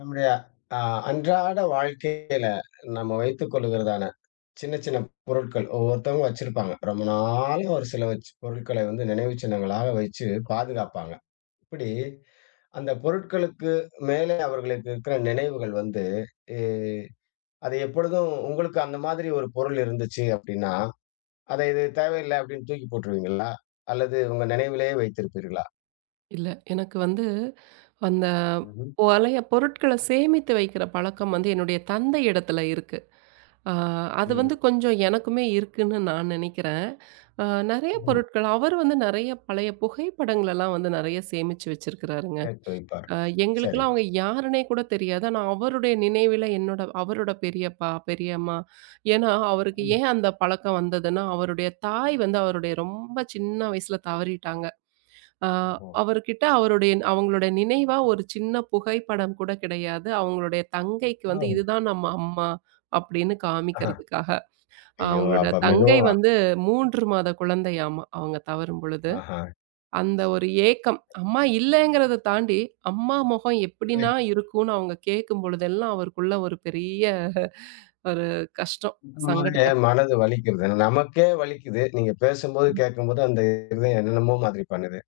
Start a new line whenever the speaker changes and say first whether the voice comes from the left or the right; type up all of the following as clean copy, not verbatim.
left: நம்முடைய அ அன்றாட வாழ்க்கை நம்ம வைத்துக் கொள்ளுகிறதான சின்ன சின்ன பொருட்கள் ஒவ்வொருத்தவங்க வச்சிருப்பாங்க. ரொம்ப நாளா ஒரு சில வச்சு பொருட்களை வந்து நினைவு சின்னங்களாக வைச்சு பாதுகாப்பாங்க. இப்படி அந்த பொருட்களுக்கு மேலே அவர்களுக்கு இருக்கிற நினைவுகள் வந்து, எ அது எப்பொழுதும் உங்களுக்கு அந்த மாதிரி ஒரு பொருள் இருந்துச்சு அப்படின்னா, அதை இது தேவையில்ல அப்படின்னு தூக்கி போட்டுருவீங்களா? அல்லது உங்க நினைவிலேயே வைத்திருப்பீர்களா?
right: இல்ல. எனக்கு வந்து அந்த
left: ம்ஹ்ம்.
right: பழைய பொருட்கள சேமித்து வைக்கிற பழக்கம் வந்து என்னுடைய தந்தை இடத்துல இருக்கு. அ அது வந்து
left: ம்.
right: கொஞ்சம் எனக்குமே இருக்குன்னு நான் நெனைக்கிறேன். அ நெறைய
left: ம்ஹ்ம்.
right: பொருட்கள் அவர் வந்து நெறைய பழைய புகைப்படங்களெல்லாம் வந்து நெறைய சேமிச்சு வச்சிருக்கிறாருங்க.
left: சேர்த்து வைப்பார்.
right: அ
left: சரி.
right: எங்களுக்கெல்லாம் அவங்க யாருன்னே கூட தெரியாது. ஆனா அவருடைய நினைவில என்னோட அவரோட பெரியப்பா, பெரியம்மா ஏன்னா அவருக்கு
left: ம்.
right: ஏன் அந்த பழக்கம் வந்ததுன்னா, அவருடைய தாய் வந்து அவருடைய ரொம்ப சின்ன வயசுல தவறிட்டாங்க. ஆ
left: ஓஹோ!
right: அவர்கிட்ட அவங்களுடைய நினைவா ஒரு சின்ன புகைப்படம் கூட கிடையாது. அவங்களுடைய தங்கைக்கு
left: ஆ.
right: வந்து இதுதான் நம்ம அம்மா அப்படின்னு
left: ஆஹ.
right: காமிக்கிறதுக்காக.
left: ஐயோ!
right: அவங்களோட
left: அப்ப
right: தங்கை
left: மிகவும்
right: வந்து 3 மாத குழந்தையாமா அவங்க தவறும் பொழுது.
left: ஆஹா.
right: அந்த ஒரு ஏக்கம் அம்மா இல்லைங்கிறத தாண்டி, அம்மா முகம்
left: இல்லை,
right: எப்படின்னா இருக்கும்னு அவங்க கேட்கும் பொழுதெல்லாம் அவருக்குள்ள ஒரு பெரிய ஒரு கஷ்டம்.
left: கேட்கும்போதே
right: சங்கடத்த
left: மனது வலிக்கிறது. நமக்கே வலிக்குது. நீங்க பேசும்போது, கேட்கும்போது அந்த இருதயம் என்னென்னமோ மாதிரி பண்ணுது.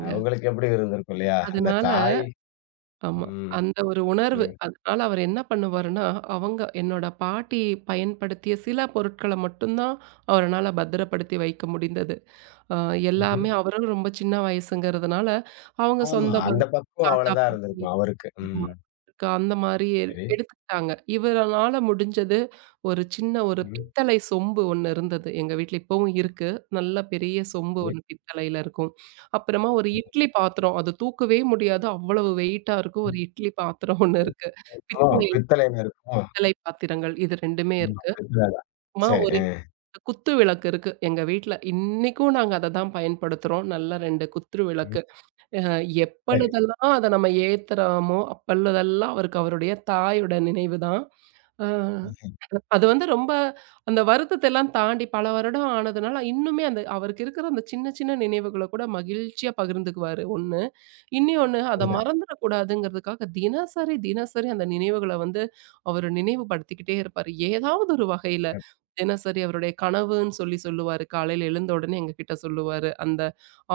left: உங்களுக்கு எப்படி இருந்திருக்கும் இல்லையா? அந்த
right: அதனால
left: தாய்.
right: ஆமா.
left: ம்.
right: அந்த ஒரு உணர்வு.
left: சொல்லுங்க.
right: அதனால அவர் என்ன பண்ணுவாருன்னா, அவங்க என்னோட பாட்டி பயன்படுத்திய சில பொருட்கள மட்டும் தான் அவருனால பத்திரப்படுத்தி வைக்க முடிந்தது. அ
left: ம்ஹ்ம்.
right: எல்லாமே அவரும் ரொம்ப சின்ன வயசுங்கிறதுனால, அவங்க
left: ஆமா.
right: சொந்த
left: அந்த
right: பந்தம்,
left: பக்குவம்
right: தாத்தா,
left: அவ்வளதான்
right: பாட்டி
left: இருந்திருக்கும் அவருக்கு.
right: ஆமா.
left: ம்.
right: க அந்த மாரி எ
left: சரி.
right: எடுத்துக்கிட்டாங்க. இவரனால முடிஞ்சது ஒரு சின்ன ஒரு
left: ம்.
right: பித்தளை சொம்பு ஒண்ணு இருந்தது. எங்க வீட்ல இப்பவும் இருக்கு. நல்ல பெரிய சொம்பு
left: சரி.
right: ஒண்ணு பித்தளையில இருக்கும். அப்புறமா ஒரு இட்லி பாத்திரம். அது தூக்கவே முடியாது. அவ்வளவு வெயிட்டா இருக்கும். ஒரு இட்லி பாத்திரம் ஒண்ணு இருக்கு.
left: இருக்குமோ!
right: பித்தளை
left: பித்தளைல இருக்குமோ!
right: பித்தளை பாத்திரங்கள் இது 2மே
left: ஆமா.
right: இருக்கு.
left: பித்தள தான்.
right: அப்புறமா
left: சரி.
right: ஒரு
left: அ.
right: குத்து விளக்கு இருக்கு எங்க வீட்ல. இன்னைக்கும் நாங்க அத தான் பயன்படுத்துறோம். நல்ல 2 குத்து
left: ம்.
right: விளக்கு. அ
left: சரி.
right: எப்பொழுதெல்லாம் அத நம்ம ஏத்துறோமோ, அப்பொழுதெல்லாம் அவருக்கு அவருடைய தாயோட நினைவு தான். அ அது வந்து ரொம்ப அந்த வருத்தத்த எல்லாம் தாண்டி பல வருடம் ஆனதுனால, இன்னுமே அந்த அவருக்கு இருக்கிற அந்த சின்ன சின்ன நினைவுகள கூட மகிழ்ச்சியா பகிர்ந்துக்குவாரு, ஒண்ணு. இன்னியொன்னு அத
left: சரிதான்.
right: மறந்துடக்கூடாதுங்கிறதுக்காக தினசரி, தினசரி அந்த நினைவுகள வந்து அவரு நினைவுபடுத்திக்கிட்டே இருப்பாரு. ஏதாவது ஒரு வகையில. தினசரி அவருடைய கனவுன்னு சொல்லி சொல்லுவாரு. காலையில எழுந்த உடனே எங்ககிட்ட சொல்லுவாரு. அந்த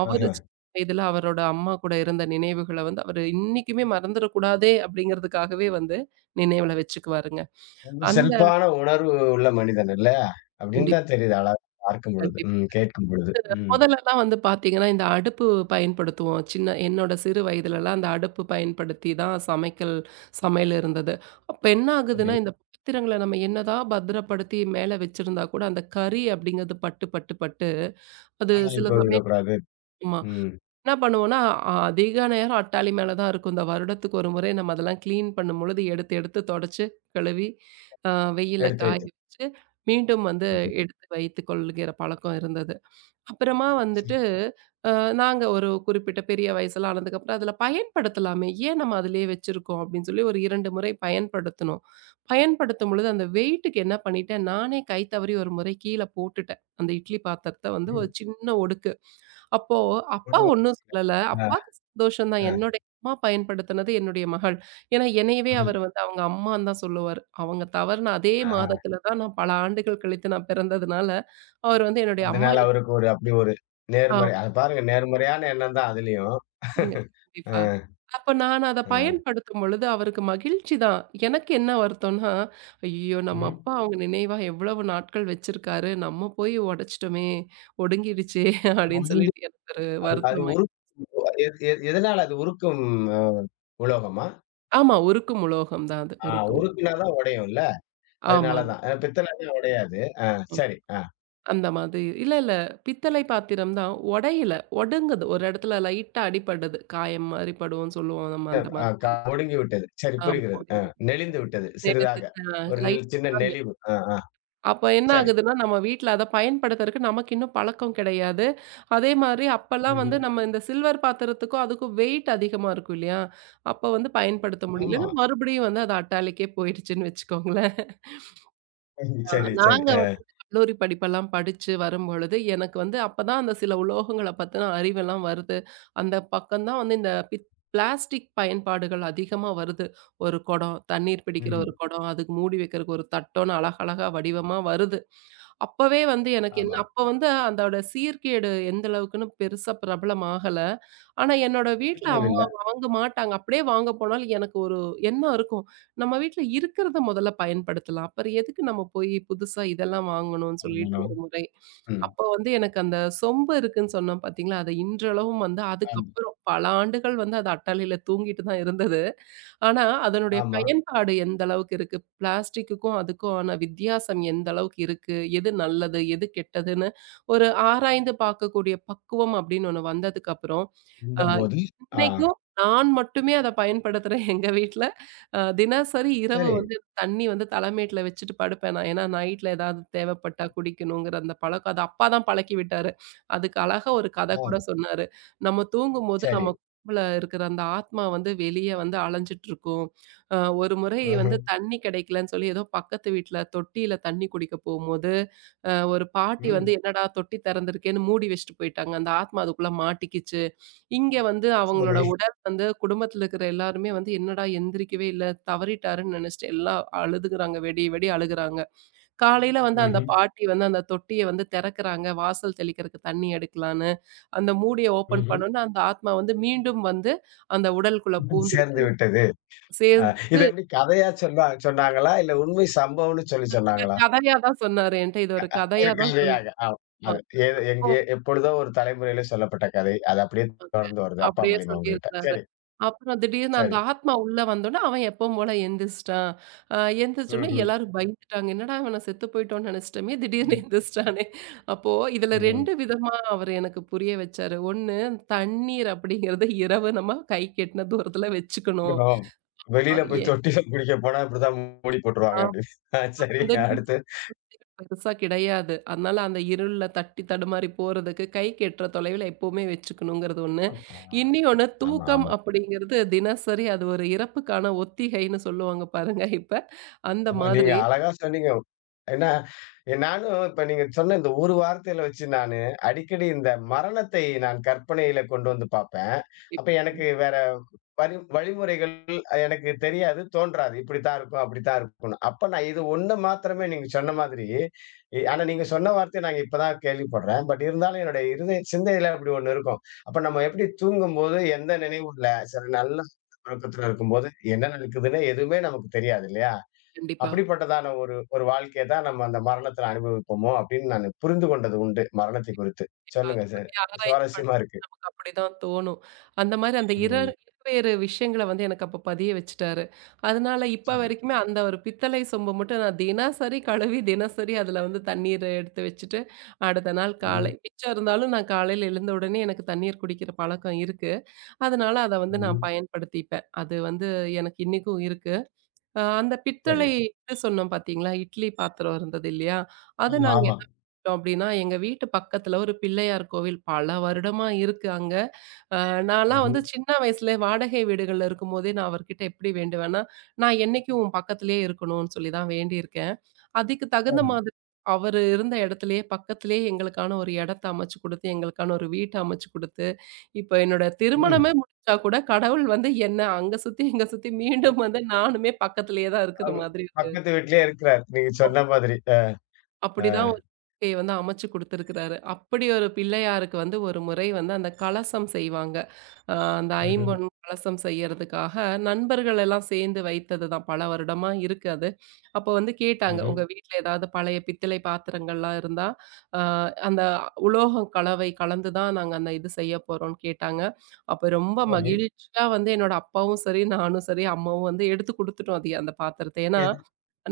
right: அவரு
left: ஆஹா.
right: சின்ன வயதுல அவரோட அம்மா கூட இருந்த நினைவுகள வந்து அவரு இன்னைக்குமே மறந்துடக்கூடாதே! அப்படிங்கிறதுக்காகவே வந்து நினைவுல வச்சுக்குவாருங்க.
left: ரொம்ப
right: அந்த
left: செல்பான உணர்வு உள்ள மனிதன் இல்லையா? அப்படின்னு
right: கண்டிப்பா.
left: தான் தெரியுது. அழகா பார்க்கும் பொழுது.
right: கண்டிப்பா.
left: ம். கேட்கும் பொழுது. ம்.
right: மொதலெல்லாம் வந்து பார்த்தீங்கன்னா, இந்த அடுப்பு பயன்படுத்துவோம். சின்ன என்னோட சிறு வயதிலலாம் அந்த அடுப்பு பயன்படுத்தி தான் சமையல் இருந்தது. அப்ப என்ன
left: சரி.
right: ஆகுதுன்னா, இந்த பாத்திரங்கள நம்ம என்னதான் பத்திரப்படுத்தி மேல வச்சிருந்தா கூட, அந்த கரி அப்படிங்கிறது பட்டு, பட்டு, பட்டு அது
left: ஆனா
right: சில
left: இப்போ
right: சமயம்
left: விடக்கூடாது.
right: ஆமா.
left: ம்.
right: என்ன பண்ணுவோம்னா, அதிக நேரம் அட்டாளி மேல தான் இருக்கும். இந்த வருடத்துக்கு ஒரு முறை நம்ம அதெல்லாம் கிளீன் பண்ணும்பொழுது எடுத்து தொடச்சு, கழுவி, அ வெயில்ல
left: எடுத்து
right: காய
left: வைத்து.
right: வச்சு, மீண்டும் வந்து
left: ம்ஹ்ம்.
right: எடுத்து வைத்துக் கொள்கிற பழக்கம் இருந்தது. அப்புறமா
left: சரி.
right: வந்துட்டு அ நாங்க ஒரு குறிப்பிட்ட பெரிய வயசுல ஆனதுக்கப்புறம் அதில பயன்படுத்தலாமே, ஏன் நம்ம அதிலேயே வச்சிருக்கோம் அப்படின்னு சொல்லி ஒரு 2 முறை பயன்படுத்துனோம். பயன்படுத்தும் பொழுது அந்த வெயிட்டுக்கு என்ன பண்ணிட்டேன், நானே கை தவறி ஒரு முறை கீழ போட்டுட்டேன். அந்த இட்லி பாத்திரத்த வந்து ஒரு
left: ம்.
right: சின்ன ஒடுக்கு. அப்போ அப்பா ஒண்ணும் சொல்லல.
left: ஆ,
right: அப்பாவுக்கு சந்தோஷம் தான்.
left: ஆ,
right: என்னுடைய அம்மா பயன்படுத்தினது என்னுடைய மகள். ஏன்னா என்னையவே
left: மகள்.
right: அவர் வந்து அவங்க அம்மான்னு தான் சொல்லுவாரு. அவங்க தவறுன அதே
left: ஆ.
right: மாதத்தில தான் நான் பல ஆண்டுகள் கழித்து நான் பிறந்ததுனால, அவர் வந்து என்னுடைய அம்மா
left: அதனால அவருக்கு ஒரு அப்படி ஒரு நேர்மறை,
right: எனக்கு
left: அத பாருங்க, நேர்மறையான எண்ணம் தான் அதுலயும்.
right: அங்க கண்டிப்பா.
left: ஆ,
right: அப்ப நான் அத
left: ஆ.
right: பயன்படுத்தும் பொழுது அவருக்கு மகிழ்ச்சி தான். எனக்கு என்ன வருத்தம்னா, ஐயய்யோ! நம்ம
left: ம்.
right: அப்பா அவங்க நினைவா எவ்வளவு நாட்கள் வச்சிருக்காரு. நம்ம போய் உடைச்சிட்டோமே! ஒடுங்கிடுச்சே! அப்படின்னு
left: முடிஞ்சு.
right: சொல்லிட்டு எனக்கு ஒரு
left: அது அது
right: வருத்தமாய்
left: உருக்கு. எ எ எதனால அது உருக்கும்? அ உலோகமா?
right: ஆமா. உருக்கும் உலோகம் தான் அது.
left: ஆ,
right: உருக்கும்.
left: உருக்குனா தான் உடையும்ல. அதனால
right: ஆமாங்க.
left: தான். அ, பித்தளன்னா உடையாது. ஆ
right: ம்.
left: சரி. ஆ.
right: அந்த மாதிரி. இல்ல. பித்தளை பாத்திரம் தான். உடையல. ஒடுங்குது. ஒரு இடத்துல லைட்டா அடிபடுது. காயம் மாரி படும்னு சொல்லுவோம் நம்ம அந்த
left: அ
right: மாதிரி.
left: ஒடுங்கி விட்டது. சரி,
right: ஆமா.
left: புரிகிறது. ஆ,
right: ஒடுங்கி.
left: நெளிந்து விட்டது சிறிதாக. ஒரு
right: லைட்டா
left: சின்ன நெளிவு. ஆ, ஆ.
right: அப்ப என்ன
left: சரி.
right: ஆகுதுன்னா, நம்ம வீட்ல அத பயன்படுத்துறக்கு நமக்கு இன்னும் பழக்கம் கிடையாது. அதே மாரி அப்பலாம் வந்து
left: ம்ஹ்ம்.
right: நம்ம இந்த சில்வர் பாத்திரத்துக்கும், அதுக்கும் வெயிட் அதிகமா இருக்கும் இல்லையா? அப்ப வந்து பயன்படுத்த
left: ஆமா.
right: முடியலன்னு மறுபடியும் வந்து அது அட்டாலிக்கே போயிடுச்சுன்னு வச்சுக்கோங்களேன்.
left: ம்.
right: ஆ
left: சரி, சரி.
right: நாங்க
left: அ.
right: வந்து கல்லூரி படிப்பெல்லாம் படிச்சு வரும்பொழுது, எனக்கு வந்து அப்பதான் அந்த சில உலோகங்கள பத்தின அறிவெல்லாம் வருது. அந்த பக்கம் தான் வந்து இந்த பிளாஸ்டிக் பயன்பாடுகள் அதிகமா வருது. ஒரு குடம், தண்ணீர் பிடிக்கிற
left: ம்ஹ்ம்.
right: ஒரு குடம், அதுக்கு மூடி வைக்கிறதுக்கு ஒரு தட்டோன்னு அழகழகா வடிவமா வருது. அப்பவே வந்து எனக்கு என்ன
left: ஆமா.
right: அப்ப வந்து அதோட சீர்கேடு எந்த அளவுக்குன்னு பெருசா பிரபலம் ஆகல. ஆனா என்னோட வீட்ல
left: புரிதல் இல்ல.
right: அம்மா வாங்க மாட்டாங்க. அப்படியே வாங்க போனாலும் எனக்கு ஒரு எண்ணம் இருக்கும். நம்ம வீட்ல இருக்கிறத முதல்ல பயன்படுத்தலாம். அப்புறம் எதுக்கு நம்ம போய் புதுசா இதெல்லாம் வாங்கணும்னு சொல்லிட்டு
left: ஆமாமா.
right: ஒரு முறை.
left: ம்.
right: அப்போ வந்து எனக்கு அந்த சொம்பு இருக்குன்னு சொன்னேன் பார்த்தீங்களா, அது இன்றளவும் வந்து
left: ஆமா.
right: அதுக்கப்புறம் பல ஆண்டுகள் வந்து அது அட்டாளியில தூங்கிட்டு தான் இருந்தது. ஆனா, அதனுடைய
left: ஆமா.
right: பயன்பாடு எந்த அளவுக்கு இருக்கு? பிளாஸ்டிக்குக்கும் அதுக்கும் ஆன வித்தியாசம் எந்த அளவுக்கு இருக்கு? எது நல்லது? எது கெட்டதுன்னு ஒரு ஆராய்ந்து பார்க்கக்கூடிய பக்குவம் அப்படின்னு ஒண்ணு வந்ததுக்கப்புறம், அ
left: இருந்தபோது. ஆ.
right: இன்னைக்கும் நான் மட்டுமே அத பயன்படுத்துறேன் எங்க வீட்ல. தினசரி இரவு
left: சரி.
right: வந்து தண்ணி வந்து தலைமேட்ல வச்சுட்டு படுப்பேன் நான். ஏன்னா நைட்ல ஏதாவது தேவைப்பட்டா குடிக்கணுங்கிற அந்த பழக்கம். அது அப்பா தான் பழக்கி விட்டாரு. அதுக்கு அழகா ஒரு கதை
left: ஆ.
right: கூட சொன்னாரு. நம்ம தூங்கும்போது
left: சரி.
right: நமக்குள்ள இருக்கிற அந்த ஆத்மா வந்து வெளிய வந்து அலைஞ்சுட்டு இருக்கும். அ ஒரு முறை வந்து
left: ம்ஹ்ம்.
right: தண்ணி கிடைக்கலன்னு சொல்லி ஏதோ பக்கத்து வீட்ல தொட்டியில தண்ணி குடிக்க போகும்போது, ஒரு பாட்டி வந்து
left: ம்.
right: என்னடா தொட்டி திறந்திருக்கேன்னு மூடி வச்சுட்டு போயிட்டாங்க. அந்த ஆத்மா அதுக்குள்ள மாட்டிக்கிச்சு. இங்க வந்து அவங்களோட
left: சரி.
right: உடல் வந்து குடும்பத்துல இருக்கிற எல்லாருமே வந்து என்னடா எந்திரிக்கவே இல்ல, தவறிட்டாருன்னு நெனச்சுட்டு எல்லாம் அழுதுகிறாங்க. வெடி வெடி அழுகுறாங்க. காலையில வந்து அந்த
left: ம்ஹ்ம்.
right: பாட்டி வந்து அந்த தொட்டிய வந்து தெறக்குறாங்க. வாசல் தெளிக்கிறக்கு தண்ணி எடுக்கலான்னு. அந்த மூடிய ஓப்பன்
left: ம்ஹ்ம்.
right: பண்ணோனே அந்த ஆத்மா வந்து மீண்டும் வந்து அந்த உடலுக்குள்ள
left: சேர்ந்து
right: பூந்துருச்சு.
left: விட்டது. அ,
right: சேர்ந்து
left: இது எப்படி, கதையா சொன்னா சொன்னாங்களா? இல்ல உண்மை சம்பவம்ன்னு சொல்லி சொன்னாங்களா?
right: கதையா தான் சொன்னாரு என்ட்ட. இது ஒரு
left: ஒரு
right: கதையா தான் சொன்னாரு.
left: கதையாக. ஆ. அது ஏதோ
right: அப்போ
left: எங்கேயோ எப்பொழுதோ ஒரு தலைமுறையில சொல்லப்பட்ட கதை. அது அப்படியே தொடர்ந்து வருது. அப்பா
right: அப்படியே
left: மூலியமா உங்ககிட்ட.
right: சொல்லியிருக்கிறாரு.
left: சரி,
right: அப்புறம் திடீர்னு அந்த
left: சரி.
right: ஆத்மா உள்ள வந்தோனே, அவன் எப்பவும் போல எந்திரிச்சிட்டான். அ எந்திரிச்சோனே
left: ம்ஹ்ம்.
right: எல்லாரும் பயந்துட்டாங்க. என்னடா இவன செத்து போயிட்டோம்னு நெனைச்சிட்டோமே, திடீர்னு
left: ம்.
right: எந்திரிச்சிட்டானே. அப்போ இதுல
left: ம்.
right: 2 விதமா அவரு எனக்கு புரிய வச்சாரு. ஒண்ணு தண்ணீர் அப்படிங்கிறது இரவு நம்ம கை கெட்டின தூரத்துல வச்சுக்கணும்.
left: ஆம்.
right: அ
left: வெளியில போய்
right: ஏ
left: தொட்டில குளிக்க போனா இப்படித்தான் மூடி போட்டுருவாங்க
right: ஆஹ்
left: அப்படின்னு. ஆ சரி.
right: வந்து
left: அடுத்து.
right: பெருசா கிடையாது. அதனால அந்த இருள்ல தட்டி தடுமாறி போறதுக்கு கைக்கு எட்டுற தொலைவில எப்பவுமே வச்சுக்கணுங்கிறது ஒண்ணு.
left: ஆமா,
right: இன்னியொன்னு
left: ஆமா,
right: தூக்கம்
left: ஆமா.
right: அப்படிங்கிறது தினசரி அது ஒரு இறப்புக்கான ஒத்திகைன்னு சொல்லுவாங்க பாருங்க இப்ப. அந்த
left: ஆமா, நீங்க
right: மாதிரி.
left: அழகா சொன்னீங்க. ஏன்னா, நானும் இப்ப நீங்க சொன்ன இந்த ஒரு வார்த்தையில வச்சு நானு அடிக்கடி இந்த மரணத்தை நான் கற்பனையில கொண்டு வந்து பார்ப்பேன். அப்ப எனக்கு வேற வழி, வழிமுறைகள் அது எனக்கு தெரியாது, தோன்றாது. இப்படித்தான் இருக்கும், அப்படித்தான் இருக்கும்ன்னு. அப்ப நான் இது ஒண்ணு மாத்திரமே நீங்க சொன்ன மாதிரி, ஆனா நீங்க சொன்ன வார்த்தைய நான் இப்ப தான் கேள்விப்படுறேன். பட் இருந்தாலும் என்னுடைய இருதய சிந்தையில அப்படி ஒண்ணு இருக்கும். அப்ப நம்ம எப்படி தூங்கும்போது எந்த நினைவும் இல்ல. சரி, நல்ல உறக்கத்துல இருக்கும்போது என்ன நடக்குதுன்னு எதுவுமே நமக்கு தெரியாது இல்லையா?
right: கண்டிப்பா.
left: அப்படிப்பட்டதான ஒரு ஒரு வாழ்க்கைய தான் நம்ம அந்த மரணத்துல அனுபவிப்போமோ அப்படின்னு நானு புரிந்து கொண்டது உண்டு, மரணத்தை குறித்து.
right: கண்டிப்பா. அத
left: சொல்லுங்க சார்.
right: பத்தி ஆராய்ச்சி
left: சுவாரஸ்யமா
right: பண்ணும்போது
left: இருக்கு.
right: நமக்கு அப்படிதான் தோணும். அந்த மாரி அந்த
left: ம்.
right: இருவேறு விஷயங்கள வந்து எனக்கு அப்ப பதிய வச்சுட்டாரு. அதனால இப்ப
left: சரி.
right: வரைக்குமே அந்த ஒரு பித்தளை சொம்ப மட்டும் நான் தினசரி கழுவி, தினசரி அதுல வந்து தண்ணீர் எடுத்து வச்சுட்டு, அடுத்த நாள்
left: ம்ஹ்ம்.
right: காலை மிச்சம் இருந்தாலும் நான் காலையில எழுந்த உடனே எனக்கு தண்ணீர் குடிக்கிற பழக்கம் இருக்கு. அதனால அத வந்து நான்
left: ம்ஹ்ம்.
right: பயன்படுத்திப்பேன். அது வந்து எனக்கு இன்னைக்கும் இருக்கு. அந்த
left: சரி.
right: பித்தளை இது சொன்னோம் பார்த்தீங்களா? இட்லி பாத்திரம் இருந்தது இல்லையா? அத
left: ஆமா,
right: நாங்க
left: ஆமா.
right: என்ன பண்ணிட்டோம் அப்டின்னா, எங்க வீட்டு பக்கத்துல ஒரு பிள்ளையார் கோவில் பல வருடமா இருக்கு அங்க. அ நான்லாம்
left: ம்ஹ்ம்.
right: வந்து சின்ன வயசுல வாடகை வீடுகள்ல இருக்கும்போதே நான் அவர்கிட்ட எப்படி வேண்டுவேன்னா, நான் என்னைக்கும் உன் பக்கத்திலேயே இருக்கணும்னு சொல்லி தான் வேண்டியிருக்கேன். அதுக்கு தகுந்த
left: சரி.
right: மாதிரி அவரு இருந்த இடத்திலேயே பக்கத்திலேயே எங்களுக்கான ஒரு இடத்த அமைச்சு குடுத்து, எங்களுக்கான ஒரு வீட்ட அமைச்சு குடுத்து, இப்ப என்னோட திருமணமே
left: ம்.
right: வச்சா கூட கடவுள் வந்து என்ன அங்க சுத்தி, இங்க சுத்தி
left: ஒ,
right: மீண்டும் வந்து நானுமே பக்கத்திலேயே தான் இருக்கிற
left: அது
right: மாதிரி இருக்கு.
left: பக்கத்து வீட்லயே இருக்கிறார். நீங்க சொன்ன மாதிரி. அ, அ.
right: அப்படிதான் ஒரு வாழ்க்கைய வந்து அமைச்சு குடுத்திருக்கிறாரு. அப்படி ஒரு பிள்ளையாருக்கு வந்து ஒரு முறை வந்து அந்த கலசம் செய்வாங்க. அ அந்த
left: ம்ஹ்ம்.
right: ஐம்பொன் கலசம் செய்யறதுக்காக நண்பர்கள் எல்லாம் சேர்ந்து வைத்ததுதான். பல வருடமா இருக்கு அது. அப்போ வந்து கேட்டாங்க,
left: ம்ஹ்ம்.
right: "உங்க வீட்ல ஏதாவது பழைய பித்தளை பாத்திரங்கள்லாம் இருந்தா, அ அந்த உலோகம் கலவை கலந்து தான் நாங்க அந்த இது செய்ய போறோம்ன்னு" கேட்டாங்க. அப்ப ரொம்ப
left: சரி.
right: மகிழ்ச்சியா வந்து என்னோட அப்பாவும் சரி, நானும் சரி, அம்மாவும் வந்து எடுத்து குடுத்துட்டோம் அது அந்த பாத்திரத்த. ஏன்னா
left: எது.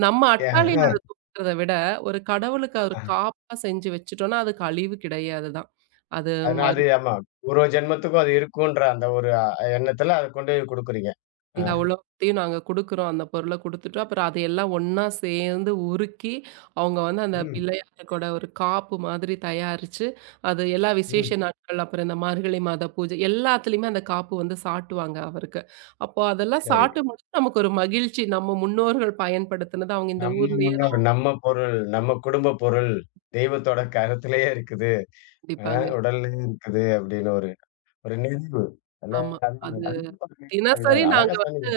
right: நம்ம
left: அ,
right: அட்டாளியில அத
left: அ,
right: தூக்கிறத விட, ஒரு கடவுளுக்கு ஒரு
left: அ.
right: காப்பா செஞ்சு வச்சுட்டோம்னா, அதுக்கு அழிவு கிடையாது தான். அது
left: அதனால
right: மறு
left: அது ஆமா. ஒரு ஒரு ஜென்மத்துக்கும் அது இருக்குன்ற அந்த ஒரு எண்ணத்துல அத கொண்டு போய் குடுக்குறீங்க. ஆ.
right: அந்த உலோகத்தையும் நாங்க குடுக்குறோம். அந்த பொருள குடுத்துட்டோம். அப்புறம் அது எல்லாம் ஒண்ணா சேர்ந்து உருக்கி, அவங்க வந்து அந்த
left: ம்.
right: பிள்ளையாருக்கோட ஒரு காப்பு மாதிரி தயாரிச்சு, அது எல்லா விசேஷ
left: ம்.
right: நாட்கள், அப்புறம் இந்த மார்கழி மாத பூஜை எல்லாத்துலயுமே அந்த காப்பு வந்து சாட்டுவாங்க அவருக்கு. அப்போ அதெல்லாம்
left: சரி.
right: சாட்டும்போது நமக்கு ஒரு மகிழ்ச்சி. நம்ம முன்னோர்கள் பயன்படுத்தினது அவங்க இந்த
left: நம்ம
right: ஊர்லயே
left: முன்னோர்,
right: தான்
left: நம்ம பொருள், நம்ம குடும்ப பொருள், தெய்வத்தோட கரத்திலேயே இருக்குது. அ,
right: பிடிப்பாங்க.
left: உடல்லயே இருக்குது அப்படின்னு ஒரு ஒரு நிறைவு.
right: ஆமா. அது தினசரி
left: அழகா
right: நாங்க
left: சொன்னீங்க.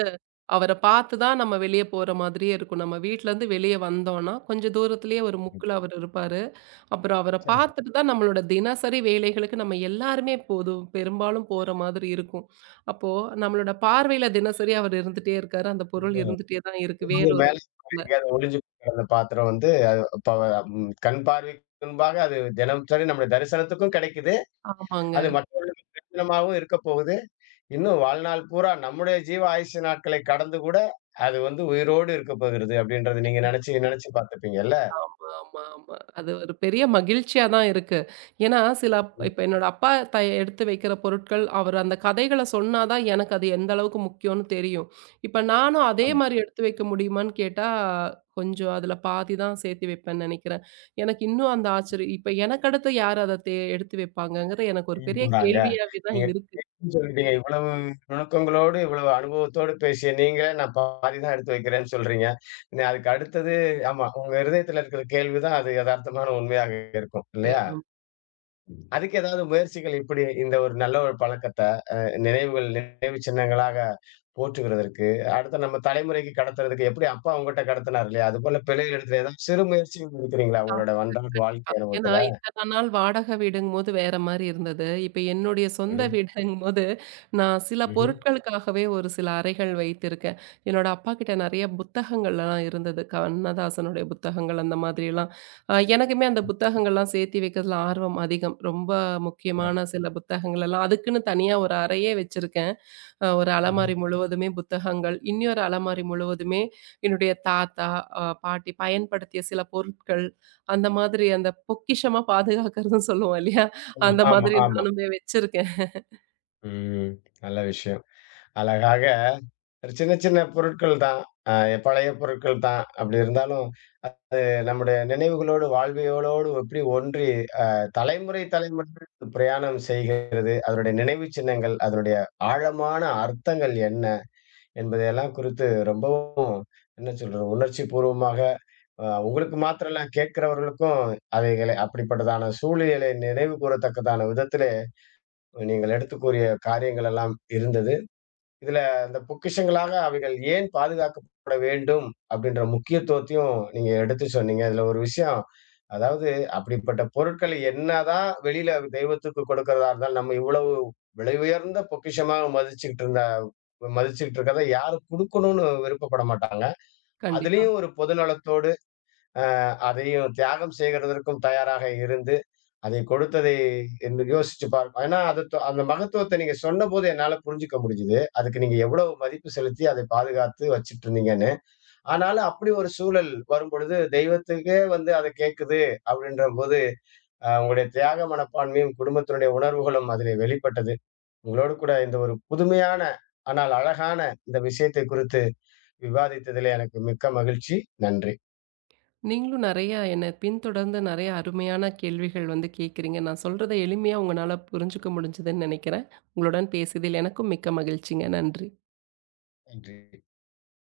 right: அவர பார்த்து தான் நம்ம வெளிய போற மாதிரியே இருக்கும். நம்ம வீட்லருந்து வெளிய வந்தோம்னா, கொஞ்சம் தூரத்திலேயே ஒரு முக்குல அவரு இருப்பாரு. அப்புறம் அவர
left: சரி.
right: பார்த்துட்டு தான் நம்மளோட தினசரி வேலைகளுக்கு நம்ம எல்லாருமே போதும் பெரும்பாலும் போற மாதிரி இருக்கும். அப்போ நம்மளோட பார்வையில தினசரி அவர் இருந்துட்டே இருக்காரு. அந்த பொருள் இருந்துட்டே தான் இருக்கு.
left: வந்து
right: வேற ஒரு
left: மேல
right: இடத்துல.
left: எங்கேயாவது ஒளிஞ்சு போய் அந்த பாத்திரம் வந்து அப்ப, ம், கண் பார்வைக்கு முன்பாக அது தினம்சரி நம்முடைய தரிசனத்துக்கும் கிடைக்குது.
right: ஆமாங்க.
left: அது மற்றவர்களுக்கு தரிசனமாகவும் இருக்கப் போகுது. இன்னும் வாழ்நாள் பூரா நம்முடைய ஜீவ ஆயுசு நாட்களை கடந்து கூட அது வந்து உயிரோடு இருக்கப் போகிறது அப்படின்றத நீங்க நினைச்சு நினைச்சு பார்த்திருப்பீங்கல்ல.
right: ஆமா, ஆமா, ஆமா. அது ஒரு பெரிய மகிழ்ச்சியா தான் இருக்கு. ஏன்னா, சில இப்ப என்னோட அப்பா எடுத்து வைக்கிற பொருட்கள், அவர் அந்த கதைகள சொன்னா தான் எனக்கு அது எந்த அளவுக்கு முக்கியம்னு தெரியும். இப்ப நானும் அதே மாரி எடுத்து வைக்க முடியுமான்னு கேட்டா, கொஞ்சம் அதுல பாதி தான் சேர்த்து வைப்பேன்னு நெனைக்கிறேன். எனக்கு இன்னும் அந்த ஆச்சரியம் இப்ப எனக்கு அடுத்து யார் அத எடுத்து வைப்பாங்கங்கிறது எனக்கு ஒரு பெரிய
left: போறாங்க.
right: கேள்வியாவே தான்
left: நீங்க சொல்லிட்டீங்க. இவ்வளவு நுணுக்கங்களோடு, இவ்வளவு அனுபவத்தோடு பேசிய நீங்க, நான் பாதி தான் எடுத்து வைக்கிறேன்னு சொல்றீங்க. அதுக்கு அடுத்தது. ஆமா, உங்க இருதயத்தில இருக்கிற கேள்வி தான் அது எதார்த்தமான உண்மையாக இருக்கும். இல்லையா?
right: இருக்குங்க.
left: அதுக்கு ஏதாவது முயற்சிகள், இப்படி இந்த ஒரு நல்ல ஒரு பழக்கத்த, அ நினைவுகள், நினைவு சின்னங்களாக போற்றுகிறதற்கு, அடுத்து நம்ம தலைமுறைக்கு கடத்துறதுக்கு எப்படி அப்பா உங்கட்ட கடத்துனார் இல்லையா? அதுபோல பிழை எடுத்து ஏதாவது சிறு முயற்சிகள் எடுக்கிறீங்களா? உங்களோட அன்றாட
right: கண்டிப்பா.
left: வாழ்க்கை
right: ஏன்னா,
left: அனுபவத்துல?
right: இத்தன நாள் வாடகை வீடுங்கும்போது வேற மாரி இருந்தது. இப்ப என்னுடைய சொந்த
left: ம்ஹ்ம்.
right: வீடுங்கும்போது, நான் சில
left: ம்ஹ்ம்.
right: பொருட்களுக்காகவே ஒரு சில அறைகள் வைத்திருக்கேன். என்னோட அப்பாகிட்ட நெறைய புத்தகங்கள்லாம் இருந்தது. கண்ணதாசனுடைய புத்தகங்கள் அந்த மாதிரியெல்லாம். எனக்குமே அந்த புத்தகங்கள்லாம் சேர்த்தி வைக்கிறதுல ஆர்வம் அதிகம். ரொம்ப முக்கியமான
left: சிறப்பு.
right: சில புத்தகங்கள் எல்லாம் அதுக்குன்னு தனியா ஒரு அறையே வச்சிருக்கேன். ஒரு அலமாரி முழுவதுமே புத்தகங்கள், இன்னொரு அலமாரி முழுவதுமே என்னுடைய தாத்தா, பாட்டி பயன்படுத்திய சில பொருட்கள், அந்த மாதிரி அந்த பொக்கிஷமா பாதுகாக்கிறதுன்னு சொல்லுவோம் இல்லையா? அந்த
left: ஆமா, ஆமா.
right: மாதிரி
left: ஆமா.
right: நானுமே வச்சிருக்கேன்.
left: ம். நல்ல விஷயம். அழகாக ஒரு சின்ன சின்ன பொருட்கள் தான். அ, பழைய பொருட்கள் தான். அப்படி இருந்தாலும் நம்முடைய நினைவுகளோடு, வாழ்வியலோடு எப்படி ஒன்றி, அ தலைமுறை தலைமுறை பிரயாணம் செய்கிறது. அதனுடைய நினைவுச் சின்னங்கள், அதனுடைய ஆழமான அர்த்தங்கள் என்ன என்பதையெல்லாம் குறித்து ரொம்பவும், என்ன சொல்றது, உணர்ச்சி பூர்வமாக உங்களுக்கு மாத்திரம் இல்ல கேட்கிறவர்களுக்கும் அவைகளை அப்படிப்பட்டதான சூழ்நிலை நினைவு கூறத்தக்கதான விதத்திலே நீங்கள் எடுத்துக் கூறிய காரியங்கள் எல்லாம் இருந்தது. இதுல அந்த பொக்கிஷங்களாக அவைகள் ஏன் பாதுகாக்கப்பட வேண்டும் அப்படின்ற முக்கியத்துவத்தையும் நீங்க எடுத்து சொன்னீங்க. இதுல ஒரு விஷயம், அதாவது அப்படிப்பட்ட பொருட்கள் என்னதான் வெளியில தெய்வத்துக்கு கொடுக்கிறதா இருந்தாலும், நம்ம இவ்வளவு விலை உயர்ந்த பொக்கிஷமா மதிச்சுக்கிட்டு இருக்கிறத யாரும் குடுக்கணும்னு விருப்பப்பட மாட்டாங்க.
right: கண்டிப்பா.
left: அதிலயும் ஒரு பொதுநலத்தோடு அதையும் தியாகம் செய்கிறதற்கும் தயாராக இருந்து அதை கொடுத்ததை என்று யோசிச்சு பார்க்க, ஏன்னா அது அந்த மகத்துவத்த நீங்க சொன்னபோது என்னால புரிஞ்சுக்க முடிஞ்சுது. அதுக்கு நீங்க எவ்வளவு மதிப்பு செலுத்தி அதை பாதுகாத்து வச்சுட்டுருந்தீங்கன்னு. ஆனாலும் அப்படி ஒரு சூழல் வரும்பொழுது, தெய்வத்துக்கே வந்து அத கேட்குது அப்படின்றபோது, உங்களுடைய தியாக மனப்பான்மையும், குடும்பத்தினுடைய உணர்வுகளும் அதிலே வெளிப்பட்டது. உங்களோடு கூட இந்த ஒரு புதுமையான, ஆனால் அழகான இந்த விஷயத்தை குறித்து விவாதித்ததிலே எனக்கு மிக்க மகிழ்ச்சி. நன்றி.
right: நீங்களும் நெறைய என்ன பின்தொடர்ந்து நெறைய அருமையான கேள்விகள் வந்து கேட்கிறீங்க. நான் சொல்றத எளிமையா உங்கனால புரிஞ்சுக்க முடிஞ்சதுன்னு நெனைக்கிறேன். உங்களுடன் பேசியதில் எனக்கும் மிக்க மகிழ்ச்சிங்க. நன்றி.
left: நன்றி.